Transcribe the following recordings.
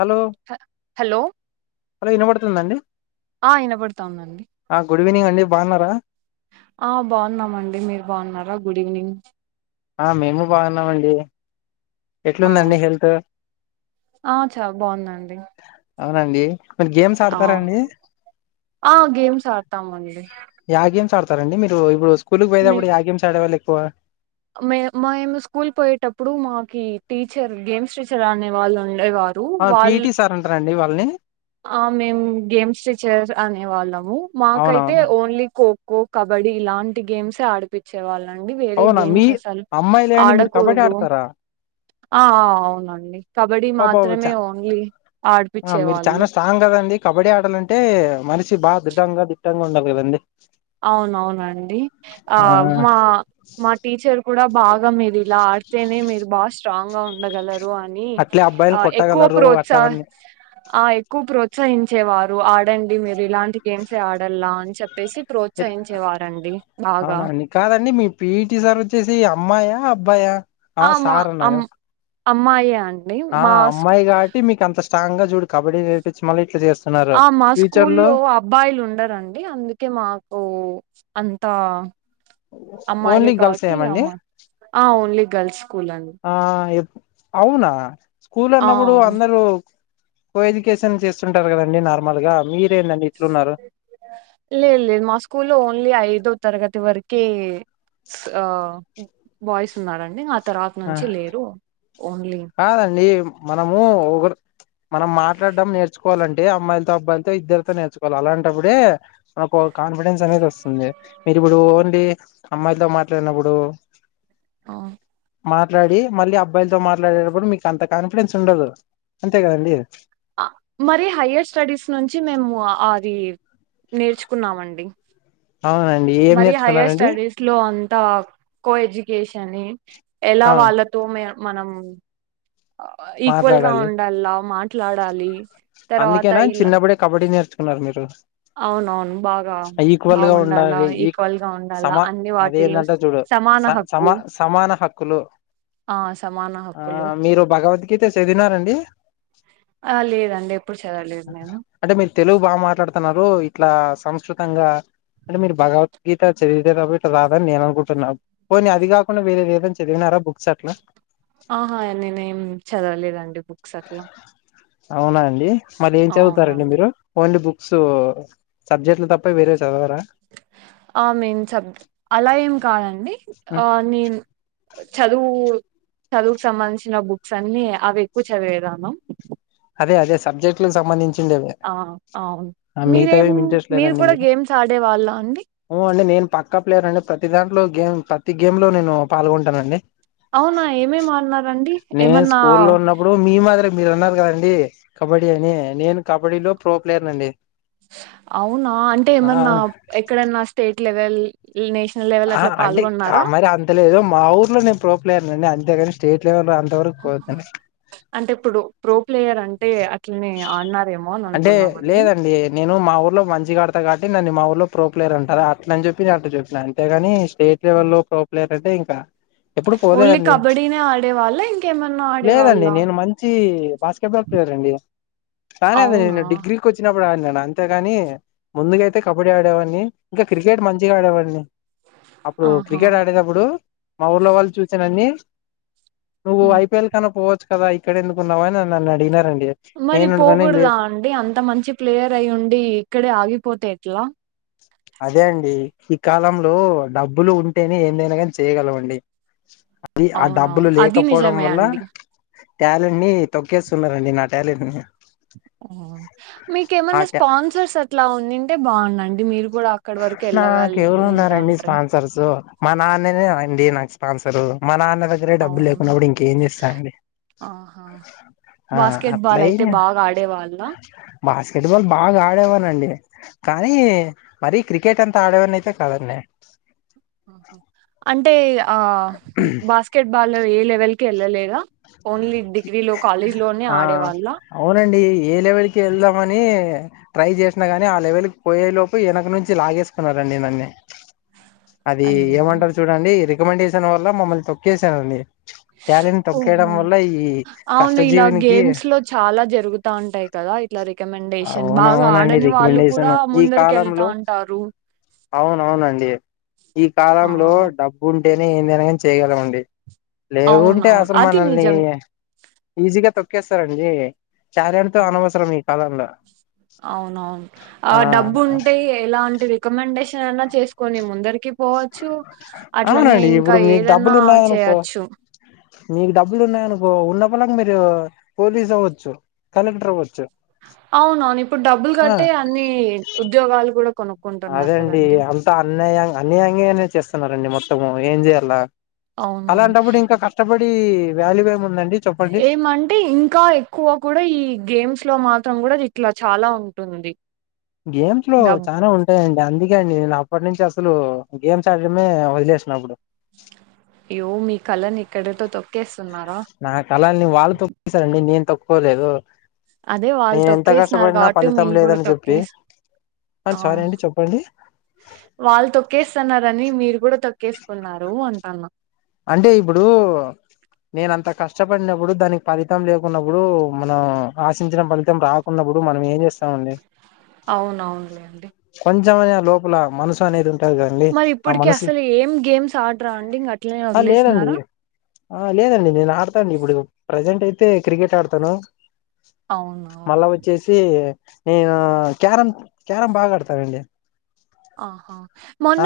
Hello hello hello వినపడుతుందా అండి? ఆ వినబడతాందండి ఆ గుడ్ ఈవనింగ్ అండి బాన్నరా? ఆ బాన్నమండి. మీరు బాన్నరా? Good evening. ఆ మేము బాగున్నమండి. ఆ ఆ చాల బాగున్ననండి. అవునండి. మీరు గేమ్స్ ఆ ఆడతారా అండి ఆ గేమ్స్ ఆడతామ్ అని యా గేమ్స్ ఆడతారండి మీరు? ఇప్పుడు స్కూల్కి మే పోయేతప్పుడు యా గేమ్స్ ఆడేవాళ్ళు ఎక్కువ? మే మేము స్కూల్ పోయేటప్పుడు, మాకి టీచర్ గేమ్స్ టీచర్ అనే వాళ్ళు ఉన్ డేవారు అవును వాళ్ పీఈటీ సార్ అంటారండి వాళ్ళని ఆ మేము గేమ్స్ టీచర్ అనే వాళ్ళము మాకైతే అవునవును ఓన్లీ ఖో ఖో కబడ్డీ ఇలాంటి గేమ్స్ ఎ ఆడిపిచ్చే వాళ్ళండి. వేరే అవునా గేమ్స్ మీ అమ్మాయిలే అండి మీరు కబడ్డీ ఆడకూడదు ఆడతారా ఆ ఆ అవునండి కబడ్డీ అబ్బబ్బ చ మాత్రమే ఓన్లీ ఆ మీరు ఆడిపిచ్చేవాళ్ళు చానా స్ట్రాంగ్ కదండి కబడ్డీ ఆడాలంటే మనిషి బాగా దృఢంగా దిట్టంగా ఉండాలి కదండి అవునవునండి ఆ మా మా టీచర్ కూడా బాగా మీరు ఇలా ఆడితేనే మీరు బాగా స్ట్రాంగ్ గా ఉండగలరు రు అని అట్లే అబ్బాయిలు ఎక్కువ కొట్టగలరు ప్రోత్సాహ అట్లవన్నీ ఆ ఎక్కువ ప్రోత్సహించేవారు ఆడండి మీరు ఇలాంటి గేమ్స్ ఏ ఆడల్లా అని చెప్పేసి ప్రోత్సహించేవారండి బాగా పీటి సార్ వచ్చేసి అమ్మాయా అబ్బాయా ఆ మా సార్ అన్నాగా అమ్ అమ్మాయే అండీ ఆ అమ్మాయి కాబట్టి మీకు అంత స్ట్రాంగ్ గా చూడు కబడ్డీ నేర్పించి మళ్ళీ ఇట్లా చేస్ ఆ మా స్కూల్లో అబ్బాయిలు ఉండరండి అందుకే మాకు ఆన్ తా ఓన్లీ అమ్మాయిలే గర్ల్స్ కాబట్టి ఏమండి అమ్మా ఆ ఓన్లీ గర్ల్స్ స్కూల్ అండి ఆ ఎప్- అవునా స్కూల్ అన్నప్పుడు ఆ! అందరు కో ఎడ్యుకేషన్ చేసు కుంటారు కదండి నార్మల్ గా మీరేందండి ఇట్లున్నారు లే లేదు మా స్కూల్లో ఓన్లీ ఐదుో తరగతి వరక్ కే ఆ బాయ్స్ ఉన్నాారండి తర్వాత ఆ, నుంచి లేరు ఓన్లీ కాదండి మనము ఒకర్ మనం మాట్లాడడం నేర్చుకోవాలంటే అమ్మాయితో అబ్బాయిలతో ఇద్దరితో నేర్చుకోవాలి అలాంటప్పుడే మనకు కాన్ఫిడెన్స్ అనేది వస్తుంది మీరు ఇప్పుడు ఓన్లీ అమ్మాయితో మాట్లాడినప్పుడు ఆ మాట్లాడి మళ్ళీ అబ్బాయిలతో మాట్లాడేటప్పుడు మీకు అంత కాన్ఫిడెన్స్ ఉండదు అంతే కదండి మరి హయర్ స్టడీస్ నుంచి మేము అది నేర్చుకున్నామండి అవునండి ఏం మరి హైయర్ నేర్చుకున్నారండి స్టడీస్ లో అంత త కోఎడ్యుకేషన్ ఏ ఎలా ఆ వాళ్ళతో మే మనం ఈక్వల్ గా మాట్లాడాలి ఉండల్లా మాట్లాడాలి తర్వాత అందుకేనా ఇలా చిన్నప్పుడే కబడ్డీ నేర్చుకున్నారు మీరు అవునవును బాగా ఈక్వల్ గా బాగుండాలా ఉండాలి ఈక్ ఈక్వల్ గా ఉండాలా సమా అన్ని వాటిల్లో అదేమంటారు చూడు సమాన స హక్కు సమా సమానహక్కు ఆ సమాన ఆ హక్కులు మీరు భగవద్గీత చదివినారాండి ఆ లేదండి ఎప్పుడు చదవలేదు నేను అంటే మీరు తెలుగు బాగా మాట్లాడుతున్నారు ఇట్లా సంస్కృతంగా అంటే మీరు భగవద్గీత చదివితేతప్ప ఇట్లా రాదని నేను అనుకుంటున్నా పోనీ అది కాకుండా వేరే ఏదన్న చదివినార్ రా బుక్స్ అట్లా ఆహా నేనేం చదవలేదండి బుక్స్ అట్లా అవునా అండి మళ్ళీ ఏం చదువుతారండి అవునండి మీరు ఓన్లీ బుక్స్ సబ్జెక్ట్లు తప్ప వేరే చదవరా ఆ నేన్ సబ్జెక్ట్ అలా ఏం కాదండి ఉమ్, ఆ నేన్ చదువు చదువుకు సంబంధించిన బుక్స్ అన్ని అవి ఎక్కువ చదివేదానం అదే అదే సబ్జెక్టు కు సంబంధించి ఆ అవును మీరేం ఏమి ఇంట్రెస్ట్ మీరు కూడా గేమ్స్ ఆడే వాళ్ళ అండి ఉను అండి నేను పక్కా ప్లేయర్ అండి ప్రతి దాంట్లో గేమ్ ప్రతి గేమ్ లో నేను పాల్గొంటాన్ అండి అవునా ఏమేం ఆడినారాండి నేను స్కూ లో ఉన్నప్పుడు మీ మాదిరే మీరున్నారు కద అండి కబడ్డీ అని నేను కబడ్డీలో ప్రో ప్లేయర్ అండి అవునా అంటే ఏమన్నా ఎక్కడన్నా స్టేట్ లెవెల్ నేషనల్ లెవెల్ ఆ అట్లా అంటే ఆ పాల్గొన్నారా మరి అంతలేదు మా ఊర్లో నేను ప్రో ప్లేయర్నండి అంతేగాని స్టేట్ లెవెల్ అ అంటే ఇప్పుడు ప్రో ప్లేయర్ అంటే అట్లనే ఆడినారేమో అని అంటే అనుకున్నామండి లేదండి నేను మా ఊర్లో మంచిగ ఆడతా కాబట్టి నన్ను మా ఊళ్ళో ప్రొప్లేయర్ అంటారు అట్లని చెప్పి నేను అట్ల చెప్పినాను అంతేగాని స్టేట్ లెవెల్లో ప్రొప్లేయర్ అంటే ఇంకా ఎప్పుడు ఓన్లీ పోలేదండి. కబడ్డీనే ఆడేవాళ్ళ ఇంకేమన్నా ఆడేవాళ్ళ లేదండి నేను మంచి బాస్కెట్బాల్ అంతేకాదండీ కానీ అది అవునా నేను డిగ్రీకి వచ్చినప్పుడు అంతేగాని ముందుగా అయితే కబడ్డీ ఆడేవాడిని, ఇంకా క్రికెట్ మంచిగా ఆడేవాడిని. అప్పుడు, ఆహా క్రికెట్ ఆడేడప్పుడు మా ఊర్లో వాళ్ళు చూసి నన్ని నువ్వు ఉమ్. ఐపిఎల్ కన్నా పోవచ్చు కదా, ఇక్కడ ఎందుకు ఉన్నావని నన్ను అడిగినారండి. మరి నేనునుకని లే పోకూడదా అండి. అంత మంచి ప్లేయర్ అయి ఉండి ఇక్కడే ఆగిపోతే ఎట్లా? [inaudible] అదే అండి ఈ కాలంలో డబ్బులు ఉంటేనే ఏందైనా కానీ చేయగలమండి. అది ఆ అవునవును డబ్బులు అది లేకపోవడం నిజమే వల్ల అండి ట్యాలెంట్ ని తొక్కేస్తున్నారండి. నా టాలెంట్ ని మీకు ఆ ఏమైన్నా స్పాన్సర్స్ అట్లా ఉండుంటే బాగుండండి. మీరు కూడా అక్కడి వరకు నాకు వెళ్ళగలి ఎవరు ఉన్నారండి ఏంటంటారు స్పాన్సర్స్ మా నాన్నేనే అండి నాకు స్పాన్సర్ మా నాన్నదగ్గరే డబ్బులు అవును లేకున్నప్పుడు ఇంకేం చేస్తాం అండి. ఆహా ఆ బాస్కెట్ బాల్ అయితే అట్లయినా బాగా ఆడేవాళ్ళ బాస్కెట్బాల్ బాగా ఆడేవాడి నండి. కానీ మరీ క్రికెట్ అంత ఆడేవాన్ని అయితే కాదు నేను అంటే ఆ బాస్కెట్బాల్ ఏ లెవెల్ కి వెళ్ళలేదా? ఓన్లీ డిగ్రీలో కాలేజ్ లోనే ఆ ఆడేవాళ్ళ అవునండి, ఏ లెవెల్ కి వెళ్దామని ట్రై చేసినా గాని ఆ లెవెల్ క పోయే లోపు వెనక నుంచి లాగేసుకున్నారండి నన్నే. అది అయ్యో ఏమంటారు చూడండి రికమెండేషన్ వల్ల మమ్మల్ని తొక్కేసానండి. టాలెంట్ ని తొక్కయడం ఓహో వల్ల ఈ అవును ఇలా కష్టజీవునికి గేమ్స్ లో చాలా జరుగుతా ఉంటాయి కదా ఇలా అవునవునండి రికమెండేషన్ కూడా ఈ ముందరికి వెళ్తా కాలంలో ఉంటారు అవునవునండి ఈ ఆ, కాలంలో డబ్బు ఉంటేనే ఎందైనా చేయగలమండి. లేకుంటే అవునవును అసలు అది మనల్ని నిజం ఈజీగా తొక్కేస్తారండి. టాలెంట్ తో అనవసరం ఈ కాలంలో అవున, అవును ఆ డబ్బు ఉంటే ఎలాంటి రికమెండేషన్ అయినా చేసుకొని ముందరికి. పోవచ్చు అట్లనే అవునండి, ఇంకా ఇప్పుడు మీకు ఏదన్నా డబ్బులు ఉన్నాయి అనుకో చేయొచ్చు మీకు డబ్బులు ఉన్నాయి అనుకో ఉన్నపళంగా మీరు పోలీస్ అవ్వచ్చు కలెక్టర్ అవ్వచ్చు. అవునవును ఇప్పుడు డబ్బులు ఆ కట్టే అన్ని ఉద్యోగాలు కూడా అదే కొనుక్కుంటున్నారు అండి కదండి అంతా అన్యా అన్యాయంగానే చేస్తున్నారండి మొత్తము ఏం చేయాల. అవునవును అలాంటప్పుడు ఇంకా కష్టపడి వాల్యూ ఏముముందండి ఏమంటే, ఇంకా ఎక్కువ కూడా ఈ గేమ్స్ లో మాత్రం కూడా ఇట్లా చాలా ఉంటుంది. గేమ్స్ లో డబ్ చానా ఉంటాయండి. అందుకే అండి నేను అప్పటి నుంచి అసలు గేమ్స్ ఆడడమే వదిలేసినప్పుడు. యో మీ కళని ఇక్కడతో తొక్కేస్త నా కళని వాళ్ళు. తొక్కేసారండి నేను తప్పలేదు. అదే వాళ్ళు తొక్కేసినారు కాబట్టి, ఫలితం మీరు కూడా లేదని చెప్పి తొక్కేసి ఆ, సారీ అవును అండి చెప్పండి వాళ్ళు తొక్కేస్ ఇస్తున్నారని మీరు కూడా తొక్కేసుకున్నారు అంటన్నా అంటే ఇప్పుడు నేను అంత కష్టపడినప్పుడు దానికి ఫలితం లేకున్నప్పుడు మనం ఆశించిన ఫలితం రాకున్నప్పుడు ఇప్పుడు మనం ఏం చేస్తామండి అవునవును ఎంతైనా లోపల మనసు అనేది ఉంట మరి ఇప్పటికి అసలు ఏం గేమ్స్ ఆడరా అండి ఇంక అట్లనే ఆ లేదండి వదిలేసినారా. ఆ లేదండి, నేను ఆడతాను. ఇప్పుడు ప్రజెంట్ అయితే క్రికెట్ ఆడతాను. అవును మళ్ళా వచ్చేసి నేను క్యారం క్యారం బాగా ఆడతానండి ఆహా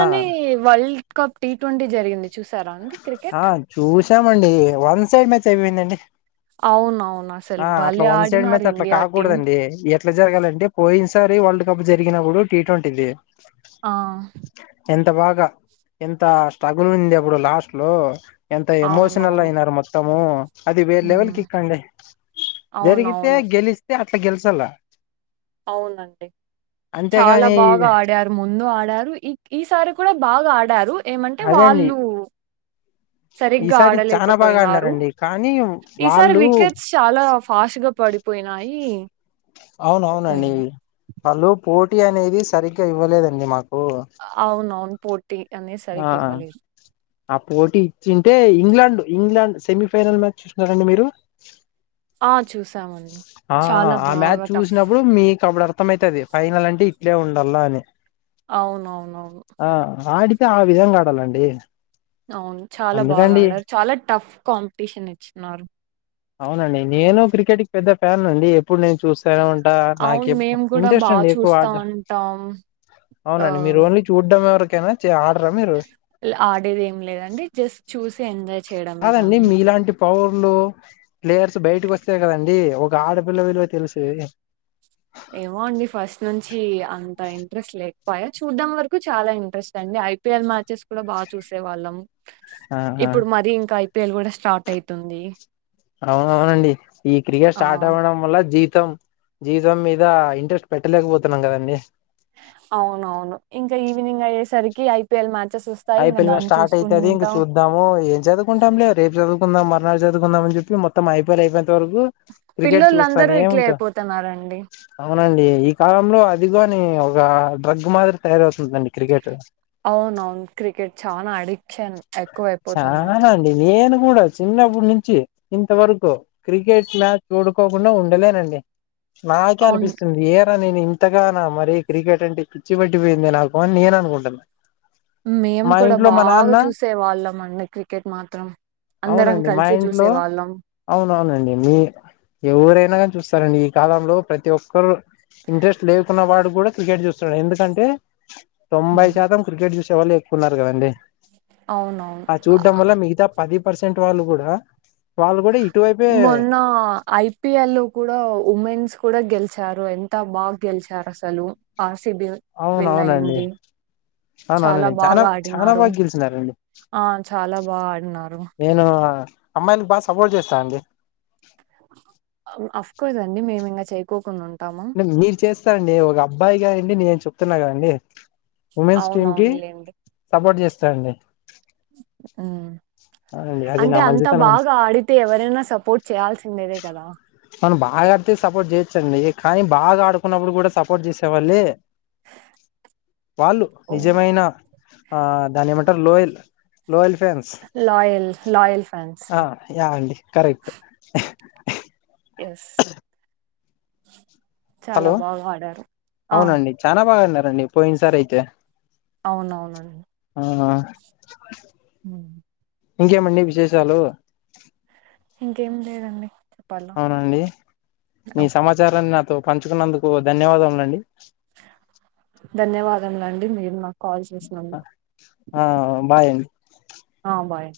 ఆ వరల్డ్ కప్ టీ ట్వంటీ జరిగింది చూసారా అండి ఆ క్రికెట్ చూసామండి వన్ సైడ్ మ్యాచ్ అయిపోయిందండి అవునవ్ ఆ అట్లా వన్ సైడ్ మ్యాచ్ అట్లా టీం కాకూడదండి ఎట్లా జరగాలంటే పోయిన్ సారి వరల్డ్ కప్ జరిగినప్పుడు టీ ట్వంటీది ఆ ఎంత బాగా ఎంత స్ట్రగుల్ ఉంది అప్పుడు లాస్ట్ లో ఎంత ఎమోషనల్ అవునవును అయినారు మొత్తం అది వేరే లెవెల్ హ్మ్ కిక్అండి జరిగితే అవునవును గెలిస్తే అట్లా గెలుసాల అవునండి చాలా బాగా ఆడారు ముందు ఆడారు ఈ ఈసారి కూడా బాగా ఆడారు ఏమంటే అదే అండి వాళ్ళు సరిగ్గా ఈసారి చానా బాగా ఆడలేకపోయినారు ఆడినారండి కానీ ఈసారి వాళ్ళు వికెట్స్ చాలా ఫాస్ట్ గా పడి పోయినాయి అవున అవునండి వాళ్ళు పోటీ అనేది సరిగ్గా ఇవ్వలేదండి మాక్ అవును అవును పోటీ అనేస్ ఆ ఆ పోటీ ఇచ్చింటే ఇంగ్లాండ్ ఇంగ్లాండ్ సెమీఫైనల్ మ్యాచ్ చూసనారండి మీరు ఆ చూసామండి ఆ చాలా ఆ మ్యాచ్ బాగా టఫ్ చూసినప్పుడు మీ కప్పుడ్ ఆర్ ర్ధమైతది ఫైనల్ అంటే ఇట్లే ఉండాల అని అవునవునవును తె ఆ విధంగా ఆడాలండి అవును చాలా బాగా అందుకండి ఆడారు చాలా టఫ్ కాంపిటీషన్ ఇచ్చిన్నారు అవునండి న్ కేటికి పెద్ద ఫ్యాన్ అండి ఇప్పుడు నేను చూస్తానే ఉంటా అవును నాకు మేము కూడా ఇంట్రెస్ట్ బాగా అండి ఎక్కువ చూస్తా ఆట ఉంటాం ఆ అవునండి మీరు ఓన్లీ చూడ్డం ఎవరక్ ఆడేది ఏం లేదండి జస్ట్ చూసి ఎంజ్ కదండిమీలాంటి పౌర్లు ప్లేయర్స్ బయటకోస్తే కదండి ఒక ఆడపిల్ల విలువ తెలిసేది ఏమో అండి ఫస్ట్ నుంచి అంత ఇంట్రెస్ట్ లే పోయా చూడ్డం వరకు చాలా ఇంట్రెస్ట్ అండి ఐపీఎల్ మ్యాచెస్ కూడా బాగా చూసేవాళ్ళం ఆహా ఇప్పుడు మరిీ ఇంకా ఐపిఎల్ కూడా స్టార్ట్ అయితుంది అవునవునండి ఈ క్రికెట్ ఆ స్టార్ట్ అవ్వడం వల్ల జీ తం జీవితం మీద ఇంట్రెస్ట్ పెట్టలేకపోతున్నాం కదండీ అవునవును ఇంకా ఈవినింగ్ అయ్యేసరికి ఐపీఎల్ మా ఐపిఎల్ మ స్టార్ట్ అవుతుది ఇంక చూద్దాము ఏం చదువుకుంటాం లే రేపు చదువుకుందాం మ చదువుందామని చెప్పి మొత్తం ఐ పి ల్ అయిపోయిన్ త వరకు క్రికెట్ పిల్లలందరూ చూస్తానే ఇట్లే ఏముంటా అయిపోతున్నారండి అవు అవునండి ఈ కాలంలో అదిగా అని ఒక డ్రగ్ మాదిరి తయారవుతుం ందండి క్రికెట్ అవునవును క్రికెట్ చాన్ ఆడి చాన అండి నేను కూడా చిన్నప్పుడు నుంచి ఇంతవరకు క్రికెట్ మ్యాచ్ చుడుకోకుండా ఉండలేనండి నాకే అవును అనిపిస్తుంది ఏరా నేను ఇ ఇంతగానా మరీ క్రికెట్ అంటే పిచ్చి పట్టిపోయింది నాకు అని నేను అనుకుంటున్నా మేము మా కూడా ఇంట్లో మా బాగా నాన్న చూసే వాళ్ళం అండి క్రికెట్ మాత్రం అందరం అవునండి మా కలిసి ఇంట్లో చూసే వాళ్ళం అవునవునండి మీ ఎవరైనా కాని చూస్ సారండి ఈ కాలంలో ప్రతి ఒక్కరు ఇంట్రెస్ట్ లేకున్న వాడు కూడా క్రికెట్ చూస్తడు ఎందుకంటే తొంభై శాతం క్రికెట్ చూసేవాళ్ళే ఎక్కువున్నారు గదండి ఆ చూడ్డం వల్ల మిగతా పది పర్సెంట్ వాళ్ళు గూడా మొన్నా ఐపిఎల్ కూడా ఉమెన్స్ కూడా గెల్ చ్చారు ఎంత బాగ గెలిచారు అసలు ఆర్ సి బి విన్ అవునవునండి అయింది చాలా అవునవునండి చానా బాగా చానా ఆడినారు బాగా గెలిచినారండి ఆ చాలా బాగా ఆడినారు అమ్మాయిల బాగా సపోర్ట్ జేస్తా అండి అ అఫ్కోర్స్ అండి మేమేమైన చేయకోకుండా ఉన్ నెం మీరు చేస్తారండి ఒక అబ్బాయిగా అండి నేను చెప్తున్నా గదండి ఉమెన్స్ టీం కి అవునవునులేండి సపోర్ట్ చేస్తా అండి ఊ అవునండి అది అంటే నా అంత మంచితనం బాగా ఆడితే ఎవరైనా సపోర్ట్ చేయాల్సిందేదే కదా ఆగాడితే సపోర్ట్ చేయొచ్చండీ కానీ బాగా ఆడుకున్నప్పుడు కూడా సపోర్ట్ జేసేవాళ్ళే వాళ్ళు ఓ నిజమైన ఆ దాన్నేమంటరు loyal loyal fans loyal loyal fans అ యా అండి కరెక్ట్ ఎస్ చాలా హలో బాగా ఆడారు ఆ అవునండి చానా బాగా ఆన్నారండి పోయిన సారైతే అవునవునండి ఆ హ ఇంకేమండి విశేషాలు ఇంకేం లేదండి చెప్పాలా అవునా అండి మీ ఓకే, సమాచారాన్ని నాతో పంచుకున్నందుకు ధన్యవాదములు అండి ధన్యవాదములండి మీరు మా అ ఆ బాయ్ అన్ ఆ బాయ్